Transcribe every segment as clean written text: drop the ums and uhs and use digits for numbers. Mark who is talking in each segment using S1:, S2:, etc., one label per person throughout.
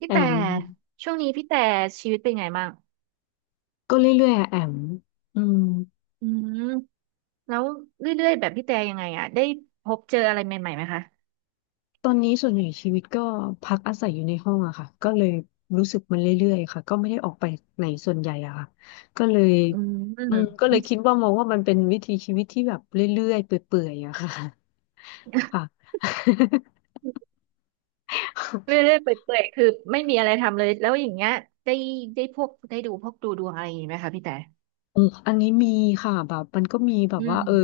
S1: พี่
S2: แอ
S1: แต่
S2: ม
S1: ช่วงนี้พี่แต่ชีวิตเป็นไงบ้าง
S2: ก็เรื่อยๆอะแอมอืม
S1: อืมแล้วเรื่อยๆแบบพี่แต่ยังไงอ่ะได้พบเจออะไรใหม่ๆไหมคะ
S2: ตอนนี้ส่วนใหญ่ชีวิตก็พักอาศัยอยู่ในห้องอะค่ะก็เลยรู้สึกมันเรื่อยๆค่ะก็ไม่ได้ออกไปไหนส่วนใหญ่อะค่ะก็เลย
S1: อืม
S2: อืมก็ เลยคิดว่ามองว่ามันเป็นวิถีชีวิตที่แบบเรื่อยๆเปื่อยๆอะค่ะค่ะ
S1: เรื่อยๆเปื่อยๆคือไม่มีอะไรทำเลยแล้วอย่างเงี้ยได้ได้ดูพวกดูดวงอะไรอย่างงี้ไหมคะพี่แต่
S2: อืมอันนี้มีค่ะแบบมันก็มีแบบ
S1: อื
S2: ว่า
S1: ม
S2: เออ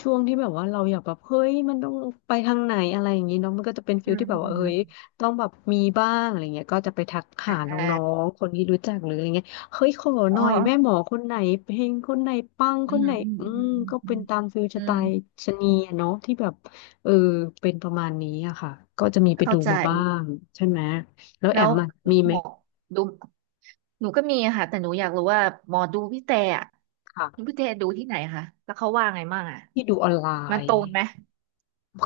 S2: ช่วงที่แบบว่าเราอยากแบบเฮ้ยมันต้องไปทางไหนอะไรอย่างนี้เนาะมันก็จะเป็นฟิ
S1: อื
S2: ล
S1: ม
S2: ที่แบบ
S1: อื
S2: ว่าเฮ้
S1: ม
S2: ยต้องแบบมีบ้างอะไรเงี้ยก็จะไปทัก
S1: อ
S2: หาน
S1: ่
S2: ้อ
S1: า
S2: งๆคนที่รู้จักหรืออะไรเงี้ยเฮ้ยขอห
S1: อ๋อ
S2: น่อยแม่หมอคนไหนเพลงคนไหนปัง
S1: อื
S2: คน
S1: ม
S2: ไหน
S1: อืม
S2: อื
S1: อื
S2: ม
S1: ม
S2: ก็
S1: อืมอื
S2: เป็น
S1: ม
S2: ตามฟิลส
S1: อื
S2: ไตล์
S1: ม
S2: ชะนีอะเนาะที่แบบเออเป็นประมาณนี้อะค่ะก็จะมีไป
S1: เข้า
S2: ดู
S1: ใจ
S2: มาบ้างใช่ไหมแล้ว
S1: แล้
S2: แอ
S1: ว
S2: มอะมีไห
S1: ห
S2: ม
S1: มอดูหนูก็มีอะค่ะแต่หนูอยากรู้ว่าหมอดูพี่แต่อะ
S2: ค่ะ
S1: พี่แต่ดูที่ไหนคะแล้วเขาว่าไงบ้างอะ
S2: ที่ดูออนไล
S1: มันต
S2: น์
S1: รงไหม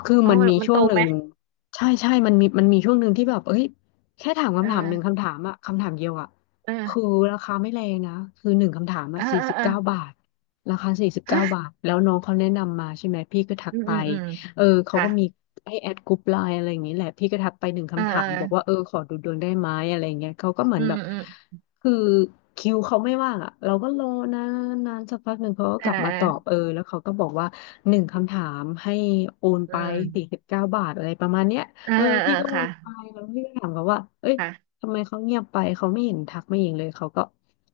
S2: คือ
S1: อ๋อ
S2: มัน
S1: มัน
S2: มี
S1: มัน
S2: ช่
S1: ต
S2: วง
S1: รง
S2: หนึ่
S1: ไหม
S2: งใช่ใช่มันมีช่วงหนึ่งที่แบบเอ้ยแค่ถาม
S1: เออ
S2: คำถามหนึ่งคำถามอะคำถามเดียวอะคือ
S1: เออ
S2: ราคาไม่แรงนะคือหนึ่งคำถาม
S1: เอ
S2: อะ
S1: อ
S2: สี่
S1: เออ
S2: สิบ
S1: เออ
S2: เก้าบาทราคาสี่สิบเก้าบาทแล้วน้องเขาแนะนำมาใช่ไหมพี่ก็ทัก
S1: อืม
S2: ไป
S1: อืมอืม
S2: เออเขา
S1: ค่ะ
S2: ก็มีให้แอดกรุ๊ปไลน์อะไรอย่างนี้แหละพี่ก็ทักไปหนึ่ง
S1: เออ
S2: คำถา
S1: เอ
S2: มบอกว่าเอ
S1: อ
S2: อขอดูดวงได้ไหมอะไรอย่างเงี้ยเขาก็เหมือ
S1: อื
S2: นแบ
S1: ม
S2: บ
S1: อืม
S2: คือคิวเขาไม่ว่างอ่ะเราก็รอนานนานสักพักหนึ่งเขาก็
S1: เอ
S2: ก
S1: อ
S2: ลั
S1: เ
S2: บมาตอบ
S1: อ
S2: เอ
S1: อ
S2: อแล้วเขาก็บอกว่าหนึ่งคำถามให้โอน
S1: อื
S2: ไปสี่สิ
S1: ม
S2: บเก้าบาทอะไรประมาณเนี้ย
S1: เออ
S2: เออ
S1: เออเอ
S2: พี่
S1: อ
S2: ก็โอ
S1: ค่ะ
S2: นไปแล้วพี่ก็ถามเขาว่าเอ้ย
S1: ค่ะ
S2: ทำไมเขาเงียบไปเขาไม่เห็นทักไม่เห็นเลยเขาก็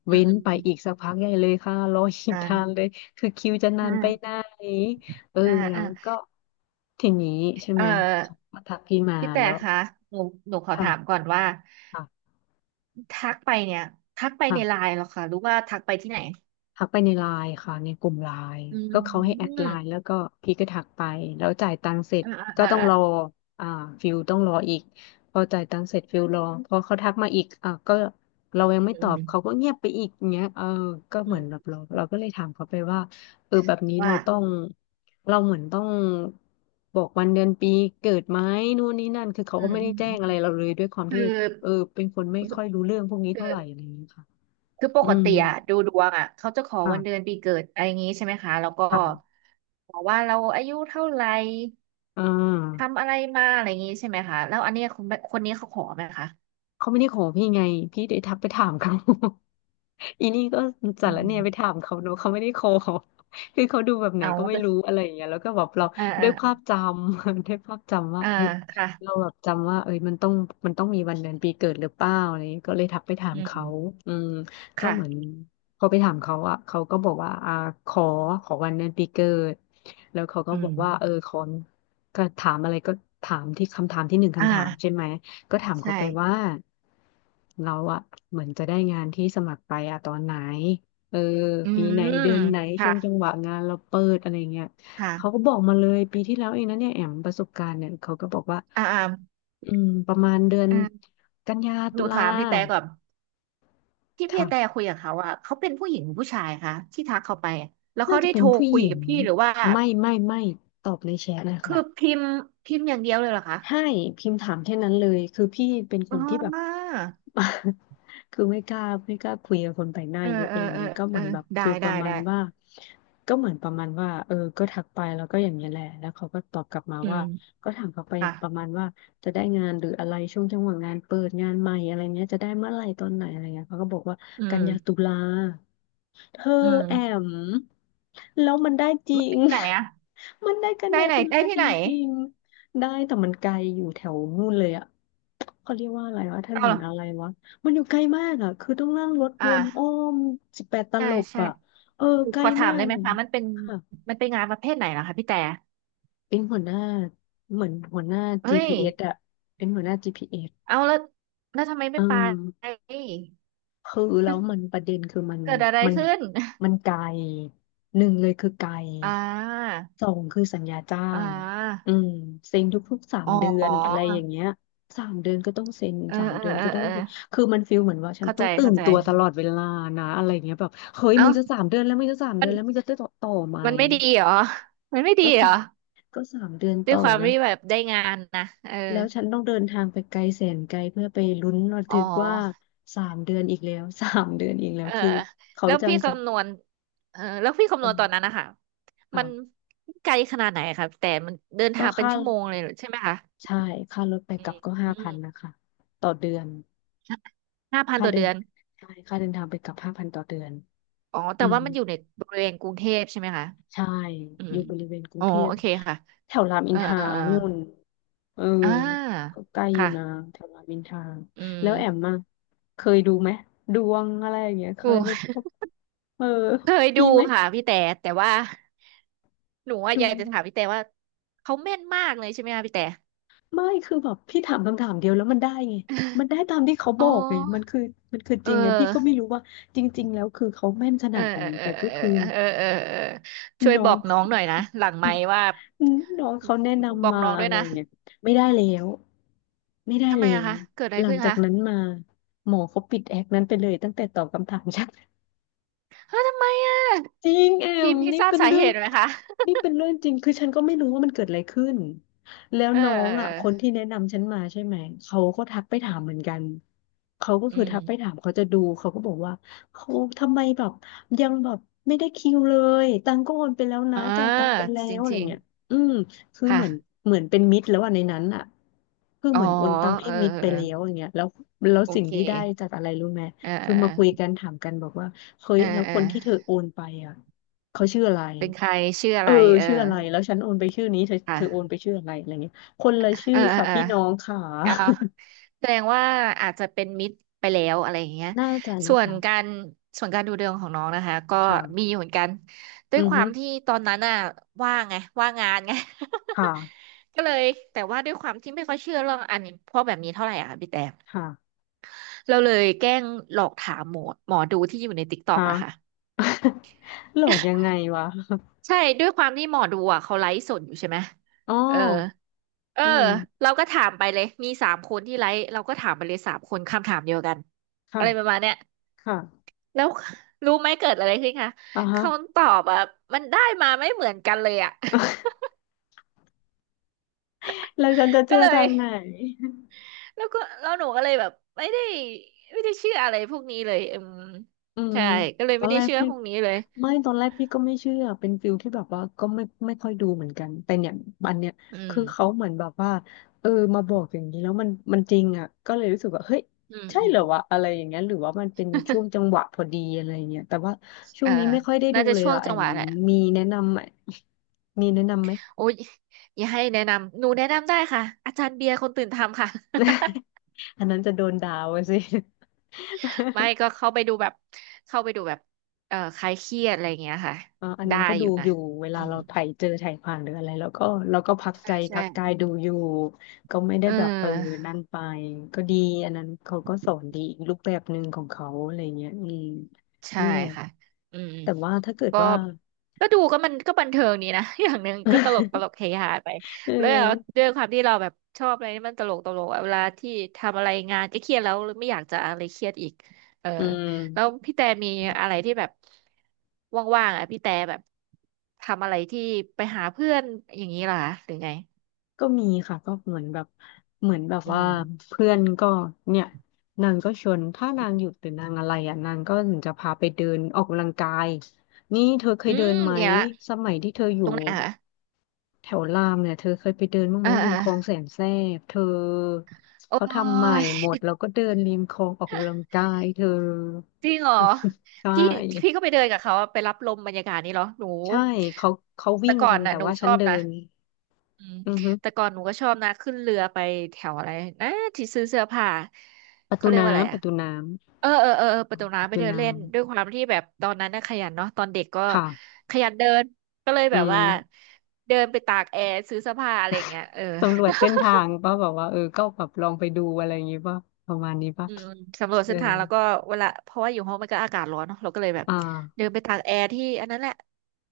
S1: อื
S2: เว้
S1: ม
S2: น
S1: อืม
S2: ไป
S1: อืม
S2: อีกสักพักใหญ่เลยค่ะรออีก
S1: อ่
S2: นา
S1: า
S2: นเลยคือคิวจะนานไปไหนเออ
S1: อ่า
S2: แล้
S1: อ่าอ่า
S2: วก็ทีนี้ใช่
S1: เออ
S2: ไหมเขาก็ทักพี่มา
S1: พี่แต่
S2: แล้ว
S1: คะหนูหนูขอถาม
S2: ค่ะ
S1: ก่อนว่า
S2: ค่ะ
S1: ทักไปเนี่ยทักไปในไล
S2: ค่ะ
S1: น์เหรอคะหรือว่าทักไปที่ไหน
S2: ทักไปในไลน์ค่ะในกลุ่มไลน์
S1: อื
S2: ก็เขาให้แอด
S1: ม
S2: ไลน์แล้วก็พี่ก็ทักไปแล้วจ่ายตังค์เสร็จ
S1: อ่า
S2: ก็
S1: อ่า
S2: ต้องรอ
S1: อ่า
S2: อ่าฟิลต้องรออีกพอจ่ายตังค์เสร็จฟิลรอพอเขาทักมาอีกอ่าก็เรายังไม่
S1: อื
S2: ตอบเขา
S1: ม
S2: ก็เงียบไปอีกเงี้ยเออก็
S1: อื
S2: เหมือนแบบ
S1: ม
S2: เราก็เลยถามเขาไปว่าเออแบบนี้เรา
S1: ว่า
S2: ต้องเราเหมือนต้องบอกวันเดือนปีเกิดไหมนู่นนี่นั่นคือเขา
S1: อื
S2: ก็
S1: ม
S2: ไม่ได้แจ้งอะไรเราเลยด้วยความ
S1: อืมอืมคื
S2: ที่
S1: อ
S2: เออเป็นคนไม่ค่อยรู้เรื่องพวกนี้
S1: คือ
S2: เท่าไหร่อะไรอย่างเงี้ยค่ะ
S1: คือป
S2: อื
S1: ก
S2: ม
S1: ติอะดูดวงอะเขาจะขอ
S2: ค่ะ
S1: วันเดือนปีเกิดอะไรอย่างงี้ใช่ไหมคะแล้วก็
S2: ผ่าน
S1: บอกว่าเราอายุเท่าไหร่
S2: อ่า
S1: ทำอะไรมาอะไรอย่างงี้ใช่ไหมคะแล้วอันเนี้ยคนคนนี้เขาขอไหมคะ
S2: เขาไม่ได้ขอพี่ไงพี่ได้ทักไปถามเขา อีนี่ก็สา
S1: อื
S2: รเนี่
S1: ม
S2: ยไปถามเขาเนอะเขาไม่ได้ขอ คือเขาดูแบบไหน
S1: เอา
S2: ก็ไม่
S1: แต่
S2: รู้อะไรอย่างเงี้ยแล้วก็แบบเรา
S1: อ่า
S2: ด้
S1: อ่า
S2: วยภาพจำ ด้วยภาพจำว่า
S1: อ่า
S2: เฮ้ย
S1: ค่ะ
S2: เราแบบจำว่าเอ้ยมันต้องมีวันเดือนปีเกิดหรือเปล่าอะไรอย่างเงี้ยก็เลยทักไปถาม
S1: อื
S2: เขา
S1: ม
S2: อืมก็เหมือน
S1: ค่ะ
S2: พอไปถามเขาอะเขาก็บอกว่าอ่าขอขอวันเดือนปีเกิดแล้วเขาก็
S1: อื
S2: บอ
S1: ม
S2: กว่าเออขอก็ถามอะไรก็ถามที่คำถามที่หนึ่ง
S1: อ่า
S2: คำถามใช่ไหม ก็ถาม
S1: ใช่
S2: เขาไปว่าเราอะเหมือนจะได้งานที่สมัครไปอะตอนไหนเออ
S1: อื
S2: ปีไหน
S1: ม
S2: เดือนไหนช่
S1: ค่ะ
S2: วงจังหวะงานเราเปิดอะไรเงี้ยเขาก็
S1: ค่ะ
S2: บอกมาเลยปีที่แล้วเองนะเนี่ยแอมประสบการณ์เนี่ยเขาก็บอกว่า
S1: อ่าอ่า
S2: อืมประมาณเดือน
S1: อืม
S2: กันยา
S1: ห
S2: ตุ
S1: นู
S2: ลา
S1: ถามพี่แต่ก่อนที่พี่
S2: ค่ะ
S1: แต่คุยกับเขาอะเขาเป็นผู้หญิงหรือผู้ชายคะที่ทักเขาไปอะแล้ว
S2: น่า
S1: เขา
S2: จะ
S1: ได้
S2: เป็
S1: โท
S2: น
S1: ร
S2: ผู้
S1: คุ
S2: ห
S1: ย
S2: ญิ
S1: กั
S2: ง
S1: บพี่หรือว่า
S2: ไม่ไม่ไม่ตอบในแชทนะ
S1: คือ
S2: คะ
S1: พิมพ์พิมพ์อย่างเดียวเลยเหรอคะ
S2: ให้พิมพ์ถามแค่นั้นเลยคือพี่เป็นค
S1: อ๋
S2: นที่แบบ
S1: อ
S2: คือไม่กล้าไม่กล้าคุยกับคนแปลกหน้า
S1: เออ
S2: เยอะ
S1: เออ
S2: เลย
S1: เออ
S2: เนี่ยก็เห
S1: เอ
S2: มื
S1: อ
S2: อนแบบ
S1: ได้
S2: ฟีลป
S1: ได้
S2: ระมา
S1: ได้
S2: ณว่าก็เหมือนประมาณว่าเออก็ทักไปแล้วก็อย่างนี้ยแหละแล้วเขาก็ตอบกลับมา
S1: อื
S2: ว่า
S1: ม
S2: ก็ถามเขาไป
S1: ค่ะ
S2: ประมาณว่าจะได้งานหรืออะไรช่วงจังหวะงานเปิดงานใหม่อะไรเนี้ยจะได้เมื่อไหร่ตอนไหนอะไรเงี้ยเขาก็บอกว่า
S1: อื
S2: กัน
S1: ม
S2: ยาตุลา เธ
S1: อื
S2: อแอ
S1: ม
S2: มแล้วมันได้จริ
S1: ไม่ได้
S2: ง
S1: ที่ไหนอะ
S2: มันได้กัน
S1: ได้
S2: ยา
S1: ไหน
S2: ตุ
S1: ได้
S2: ลา
S1: ที่
S2: จ
S1: ไหน
S2: ริงๆได้แต่มันไกลอยู่แถวนู่นเลยอะเขาเรียกว่าอะไรวะถ
S1: เอา
S2: น
S1: เหร
S2: น
S1: อ
S2: อะไรวะมันอยู่ไกลมากอะคือต้องนั่งรถว
S1: อ่า
S2: นอ้อมสิบแปดต
S1: ใช่
S2: ลบ
S1: ใช่
S2: อะเออไกล
S1: ขอถา
S2: มา
S1: ม
S2: ก
S1: ได้ไหม
S2: เลย
S1: คะมันเป็น
S2: ค่ะ
S1: มันเป็นงานประเภทไหนเหรอคะพี่แต่
S2: เป็นหัวหน้าเหมือนหัวหน้า
S1: เฮ้ย
S2: GPS อสอะเป็นหัวหน้า GPS เอส
S1: เอาแล้วแล้วทำไม
S2: เอ
S1: ไม่ไป
S2: อ คือแล้วมันประเด็นคือ
S1: เกิดอะไร
S2: มัน
S1: ขึ้น
S2: มันไกลหนึ่งเลยคือไกล
S1: อ่า
S2: สองคือสัญญาจ้า
S1: อ่
S2: งอื
S1: า
S2: มเซ็นทุกๆสาม
S1: อ๋อ
S2: เดือนอะไรอย่างเงี้ยสามเดือนก็ต้องเซ็น
S1: เออ
S2: สาม
S1: เออ
S2: เดือน
S1: เออ
S2: ก็ต้อ
S1: เอ
S2: ง
S1: อ
S2: คือมันฟีลเหมือนว่าฉัน
S1: เข้า
S2: ต้
S1: ใจ
S2: องตื่
S1: เข้า
S2: น
S1: ใจ
S2: ตัวตลอดเวลานะอะไรเงี้ยแบบเฮ้ยมึ
S1: เอ้า
S2: งจะสามเดือนแล้วมึงจะสามเดื
S1: มั
S2: อ
S1: น
S2: นแล้วมึงจะได้ต่อไหม
S1: มันไม่ดีเหรอ มันไม่ดี
S2: ก็
S1: เหร
S2: สา
S1: อ
S2: มก็สามเดือน
S1: ด้ว
S2: ต่
S1: ย
S2: อ
S1: ความ
S2: แล้ว
S1: ที่แบบได้งานนะเออ
S2: แล้วฉันต้องเดินทางไปไกลแสนไกลเพื่อไปลุ้นระ
S1: อ๋อ
S2: ทึกว่าสามเดือนอีกแล้ว 3 เดือนอีกแล้
S1: เอ
S2: ว
S1: อ
S2: คือเขา
S1: แล้ว
S2: จัง
S1: พี่
S2: จะ
S1: คำนวณเออแล้วพี่คำ
S2: เอ
S1: นวณตอนนั้น
S2: อ
S1: นะคะ
S2: ค่ะ
S1: มันไกลขนาดไหนครับแต่มันเดิน
S2: ก็
S1: ทางเป็น
S2: ค่า
S1: ชั่วโมงเลยเหรอใช่ไหมคะ
S2: ใช่ค่ารถไป
S1: อื
S2: กลั
S1: ม
S2: บก็ห้า
S1: อื
S2: พั
S1: ม
S2: นนะคะต่อเดือน
S1: ห้าพัน
S2: ค่า
S1: ต่อ
S2: เดิน
S1: เดือน
S2: ใช่ค่าเดินทางไปกลับห้าพันต่อเดือน
S1: อ๋อ
S2: อื
S1: แต่
S2: ม
S1: ว่ามันอยู่ในบริเวณกรุงเทพใช่ไหมคะ
S2: ใช่
S1: อื
S2: อ
S1: ม
S2: ยู่บริเวณกรุ
S1: อ๋
S2: ง
S1: อ
S2: เทพ
S1: โอเคค่ะ
S2: แถวรามอิ
S1: เอ
S2: น
S1: อ
S2: ทรา
S1: เออ
S2: นู่นเออ
S1: เอออ่า
S2: ก็ใกล้อยู่นะ
S1: ค่ะ
S2: แถวรามอินทรา
S1: อื
S2: แล้
S1: ม
S2: วแอมมาเคยดูไหมดวงอะไรอย่างเงี้ยเค
S1: โอ
S2: ยไปพ
S1: ้
S2: บ เออ
S1: เคยดู
S2: มีไหม
S1: ค่ะพี่แต่แต่ว่า หนูอะ
S2: ดู
S1: อยากจะถามพี่แต่ว่าเขาแม่นมากเลยใช่ไหมคะพี่แต่
S2: ไม่คือแบบพี่ถามคำถามเดียวแล้วมันได้ไงมันได้ตามที่เขาบ
S1: อ๋อ
S2: อกไงมันคือจ
S1: เอ
S2: ริงไงพี่ก็ไม่
S1: อ
S2: รู้ว่าจริงๆแล้วคือเขาแม่นข
S1: เอ
S2: นา
S1: อ
S2: ดไหน
S1: เออเออ
S2: แต่ก็คือ
S1: เออเออเออช่วย
S2: น้อ
S1: บอ
S2: ง
S1: กน้องหน่อยนะหลังไมค์ว่า
S2: น้องเขาแนะ
S1: บอ
S2: นำ
S1: ก
S2: มา
S1: น้อง
S2: อะ
S1: ด้วย
S2: ไร
S1: นะ
S2: เงี้ยไม่ได้แล้วไม่ได้
S1: ทำไม
S2: แล้
S1: อะ
S2: ว
S1: คะเกิดอะไร
S2: หลัง
S1: ขึ้น
S2: จาก
S1: คะ
S2: นั้นมาหมอเขาปิดแอคนั้นไปเลยตั้งแต่ตอบคำถาม ฉัน
S1: เฮ้ยทำไมอะ
S2: จริงแอ
S1: พี่
S2: ม
S1: พี่
S2: นี่
S1: ทราบ
S2: เป็น
S1: สา
S2: เรื่
S1: เห
S2: อง
S1: ตุไหมคะ
S2: นี่เป็นเรื่องจริงคือฉันก็ไม่รู้ว่ามันเกิดอะไรขึ้นแล้ว
S1: เออ
S2: น้อง
S1: เอ
S2: อ่ะคนที่
S1: อ
S2: แนะนำฉันมาใช่ไหมเขาก็ทักไปถามเหมือนกันเขาก็
S1: อื
S2: คือทักไป
S1: ม
S2: ถามเขาจะดูเขาก็บอกว่าเขาทำไมแบบยังแบบไม่ได้คิวเลยตังค์ก็โอนไปแล้วนะ
S1: อ่า
S2: จ่ายตังค์ไปแล้
S1: จ
S2: วอะไร
S1: ริง
S2: เงี้ยอืมคือ
S1: ๆค่ะ
S2: เหมือนเป็นมิตรแล้วอ่ะในนั้นอ่ะคือ
S1: อ๋
S2: เห
S1: อ
S2: มือนโอนตังค์
S1: เอ
S2: ให้
S1: อ
S2: มิตรไป
S1: เออ
S2: แล้วอย่างเงี้ยแล้ว
S1: โอ
S2: สิ่ง
S1: เค
S2: ที่ได้จากอะไรรู้ไหม
S1: เ
S2: คือมาคุย
S1: ออ
S2: กันถามกันบอกว่า เฮ้ย
S1: เออ
S2: แล้ว
S1: เอ
S2: ค
S1: อ
S2: นที่
S1: เอ
S2: เธอ
S1: อ
S2: โอนไปอ่ะเขาชื่ออะไร
S1: เป็นใครชื่ออะ
S2: เอ
S1: ไร
S2: อ
S1: เออ
S2: ชื่ออะไรแล้วฉันโอนไปชื่อนี้เธอเธ
S1: ค่ะ
S2: อโอนไปชื่ออะไรอะไรเงี้ยคนละชื่
S1: เอ
S2: อ
S1: อเออ
S2: ค่ะ
S1: เออ
S2: พี่น้องค่ะ
S1: อ่าแสดงว่าอาจจะเป็นมิตรไปแล้วอะไรอย่างเงี้ย
S2: น่าจะ
S1: ส่
S2: นะ
S1: วน
S2: คะ
S1: การส่วนการดูดวงของน้องนะคะก็
S2: ค่ะ
S1: มีอยู่เหมือนกันด้ว
S2: อื
S1: ย
S2: อ
S1: ควา
S2: ฮึ
S1: มที่ตอนนั้นน่ะว่างไงว่างงานไง
S2: ค่ะ
S1: ก็เลยแต่ว่าด้วยความที่ไม่ค่อยเชื่อเรื่องอันนี้พวกแบบนี้เท่าไหร่อะค่ะพี่แต่
S2: ค่ะ
S1: เราเลยแกล้งหลอกถามหมอดูที่อยู่ในติ๊กต็อก
S2: ค่ะ
S1: อะค่ะ
S2: หลอกยังไงวะ
S1: ใช่ด้วยความที่หมอดูอะเขาไลฟ์สดอยู่ใช่ไหม
S2: อ๋อ
S1: เออ เออ
S2: อืม
S1: เราก็ถามไปเลยมีสามคนที่ไลฟ์เราก็ถามไปเลยสามคนคำถามเดียวกัน
S2: ค่ะ
S1: อะไรประมาณเนี้ย
S2: ค่ะ
S1: แล้วรู้ไหมเกิดอะไรขึ้นคะ
S2: อ่า
S1: ค
S2: ฮะ
S1: ำตอบอ่ะมันได้มาไม่เหมือนกันเลยอ่ะ
S2: แล้วฉันจะ
S1: ก็
S2: เชื่อ
S1: เลย
S2: ทางไหน
S1: แล้วก็แล้วหนูก็เลยแบบไม่ได้ไม่ได้เชื่ออะไรพวกนี้เลยอืม
S2: อืม
S1: ใช่ก็เลย
S2: ตอ
S1: ไม่
S2: น
S1: ได้
S2: แรก
S1: เชื่อ
S2: พี่
S1: พวกนี้เลย
S2: ตอนแรกพี่ก็ไม่เชื่อเป็นฟิลที่แบบว่าก็ไม่ค่อยดูเหมือนกันแต่เนี่ยอันเนี้ย
S1: อืม
S2: คือเขาเหมือนแบบว่าเออมาบอกอย่างนี้แล้วมันจริงอ่ะก็เลยรู้สึกว่าเฮ้ย
S1: อืม
S2: ใช่
S1: อื
S2: เหร
S1: ม
S2: อวะอะไรอย่างเงี้ยหรือว่ามันเป็นช่วงจังหวะพอดีอะไรอย่างเงี้ยแต่ว่าช่
S1: เอ
S2: วง
S1: อ
S2: นี้ไม่ค่อยได้ดู
S1: น่าจะ
S2: เลย
S1: ช่วง
S2: อ่ะแอ
S1: จังห
S2: ม
S1: วะแหละ
S2: มีแนะนำไหมมีแนะนำไหม
S1: โอ้ยอย่าให้แนะนำหนูแนะนำได้ค่ะอาจารย์เบียร์คนตื่นทำค่ะ
S2: อันนั้นจะโดนด่าว่ะสิ
S1: ไม่ก็เข้าไปดูแบบเข้าไปดูแบบคลายเครียดอะไรอย่างเงี้ยค่ะ
S2: อัน
S1: ได้
S2: นั้นก็
S1: อ
S2: ดู
S1: ยู่นะ
S2: อยู่เว
S1: อื
S2: ลา
S1: ม
S2: เราไถเจอไถผ่านหรืออะไรแล้วก็เราก็พักใจ
S1: ใช่ใช่
S2: พักกายดูอยู่ก็ไม่ได้
S1: เอ
S2: แบบเออ
S1: อ
S2: นั่นไปก็ดีอันนั้นเขาก็สอนดีอีกรูปแบบหนึ่งของเขาอะไรเงี้ยอืม
S1: ใช่
S2: นั่นแหละ
S1: ค่ะอืม
S2: แต่ว่าถ้าเกิด
S1: ก็
S2: ว่า
S1: ก็ดูก็มันก็บันเทิงดีนะ อย่างหนึ่งก็ตลกต ลกเฮฮาไป
S2: เอ
S1: แล้ว
S2: อ
S1: ด้วยความที่เราแบบชอบอะไรที่มันตลกตลกอะเวลาที่ทำอะไรงานก็เครียดแล้วไม่อยากจะอะไรเครียดอีกเออ
S2: อื
S1: แล้ว
S2: ม
S1: พี่แต่มีอะไรที่แบบว่างๆอ่ะพี่แต่แบบทำอะไรที่ไปหาเพื่อนอย่างนี้เหรอคะหรือไง
S2: ก็มีค่ะก็เหมือนแบบ
S1: อื
S2: ว่า
S1: ม
S2: เพื่อนก็เนี่ยนางก็ชวนถ้านางหยุดหรือนางอะไรอ่ะนางก็ถึงจะพาไปเดินออกกำลังกายนี่เธอเค
S1: อื
S2: ยเดิ
S1: ม
S2: นไหม
S1: เดี๋ยวอะ
S2: สมัยที่เธออ
S1: ต
S2: ยู่
S1: รงไหนคะ
S2: แถวรามเนี่ยเธอเคยไปเดินบ้างไห
S1: เอ
S2: ม
S1: อเอ
S2: ริม
S1: อ
S2: คลองแสนแสบเธอ
S1: โอ้
S2: เขาทำใหม่
S1: ย
S2: หมดแล้วก็เดินริมคลองออกกำลังกายเธอ
S1: จริงเหรอ
S2: ใช่
S1: พี่พี่ก็ไปเดินกับเขาอะไปรับลมบรรยากาศนี่เหรอหนู
S2: ใช่เขาเขาวิ่
S1: แต่
S2: ง
S1: ก่อ
S2: กั
S1: น
S2: น
S1: น่ะ
S2: แต่
S1: หนู
S2: ว่า
S1: ช
S2: ฉัน
S1: อบ
S2: เดิ
S1: นะ
S2: น
S1: อืม
S2: อือฮึ
S1: แต่ก่อนหนูก็ชอบนะขึ้นเรือไปแถวอะไรนะที่ซื้อเสื้อผ้า
S2: ประ
S1: เขา
S2: ตู
S1: เรียกว่าอะไร
S2: น้ำป
S1: อะ
S2: ระตูน้
S1: เออเออเออเออประตู
S2: ำประ
S1: น้ำไป
S2: ตู
S1: เดินเล่
S2: น้ำ
S1: นด้วยความที่แบบตอนนั้นน่ะขยันเนาะตอนเด็กก็
S2: ค่ะ
S1: ขยันเดินก็เลย
S2: อื
S1: แบบว่า
S2: ม
S1: เดินไปตากแอร์ซื้อเสื้อผ้าอะไรอย่างเงี้ยเออ
S2: สำรวจเส้นทางป่ะแบบว่าเออก็แบบลองไปดูอะไรอย่างงี้ป่ะประมาณนี้ป่ะ
S1: อืมสำรวจ
S2: เออ
S1: เส้นทางแล้วก็เวลาเพราะว่าอยู่ห้องมันก็อากาศร้อนเนาะเราก็เลยแบบ
S2: อ่
S1: เดิ
S2: า
S1: นไปตากแอร์ที่อันนั้นแหละ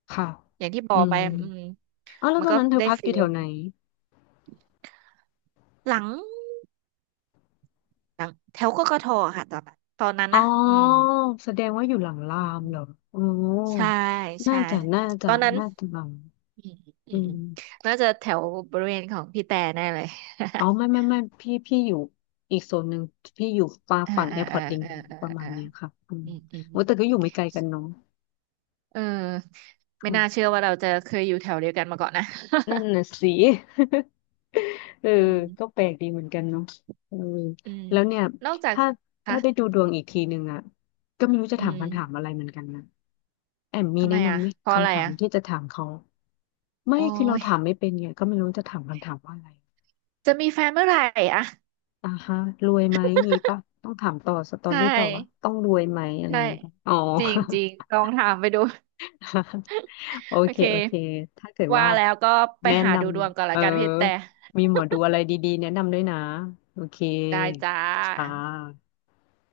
S2: ค่ะ
S1: อย่างที่บ
S2: อื
S1: อก
S2: ม
S1: ไปอืม
S2: อ้าวแล้ว
S1: มั
S2: ต
S1: น
S2: อน
S1: ก็
S2: นั้นเธอ
S1: ได้
S2: พักอ
S1: ฟี
S2: ยู่
S1: ล
S2: แถวไหน
S1: หลังหลังแถวกกทค่ะตอนนั้น
S2: อ๋อ
S1: นะอืม
S2: แสดงว่าอยู่หลังรามเหรออ๋อ
S1: ใช่
S2: น่า
S1: ใช่
S2: จะน่า
S1: ตอ
S2: จะ
S1: นนั้น
S2: น่าจะหลัง
S1: อืมอื
S2: อื
S1: ม
S2: ม
S1: น่าจะแถวบริเวณของพี่แต่แน่เลย
S2: อ๋อไม่ไม่ ไม่พี่อยู่อีกโซนหนึ่งพี่อยู่ฟา
S1: อ่า
S2: ฝั่งแอ
S1: อ่า
S2: ร์พอ
S1: อ่า
S2: ร์ตลิง
S1: อ่าอ่า
S2: ประมาณ
S1: อ่า
S2: เนี้ยค่ะอืม
S1: อืมอืม
S2: โอ้แต่ก็อยู่ไม่ไกลกันเนาะ
S1: เออไม่น่าเชื่อว่าเราจะเคยอยู่แถวเดียวกันมาก่อนนะ
S2: นั่นน่ะสิ เออ
S1: อืม
S2: ก็แปลกดีเหมือนกันเนาะเออ
S1: อืม
S2: แล้วเนี่ย
S1: นอกจาก
S2: ถ้า
S1: คะ
S2: ถ้าได้ดูดวงอีกทีหนึ่งอ่ะก็ไม่รู้จะ
S1: อื
S2: ถาม
S1: ม
S2: คำถามอะไรเหมือนกันนะแอมมี
S1: ทำไม
S2: แนะ
S1: อ่ะ
S2: นำไหม
S1: เพราะอะไร
S2: คำถาม
S1: อ่ะ
S2: ที่จะถามเขาไม่
S1: โอ้
S2: คือเรา
S1: ย
S2: ถามไม่เป็นไงก็ไม่รู้จะถามคำถามว่าอะไร
S1: จะมีแฟนเมื่อไหร่อ่ะ
S2: อ่าฮะรวยไหมงี้ปะต้องถามต่อสตอ
S1: ใช
S2: รี่ต่อว่า
S1: ่
S2: ต้องรวยไหมอะไรอ
S1: ใช่
S2: ย่างงี้ปะอ๋อ
S1: จริงจริงลองถามไปดู
S2: โอ
S1: โอ
S2: เค
S1: เค
S2: โอเคถ้าเกิด
S1: ว่า
S2: ว่า
S1: แล้วก็ไป
S2: แนะ
S1: หา
S2: น
S1: ดูดวงก่อน
S2: ำเอ
S1: ละ
S2: อ
S1: กันพี่แต่
S2: มีหมอดูอะไรดีๆแนะนำด้วยนะโอเค
S1: ได้จ้า
S2: ค่ะ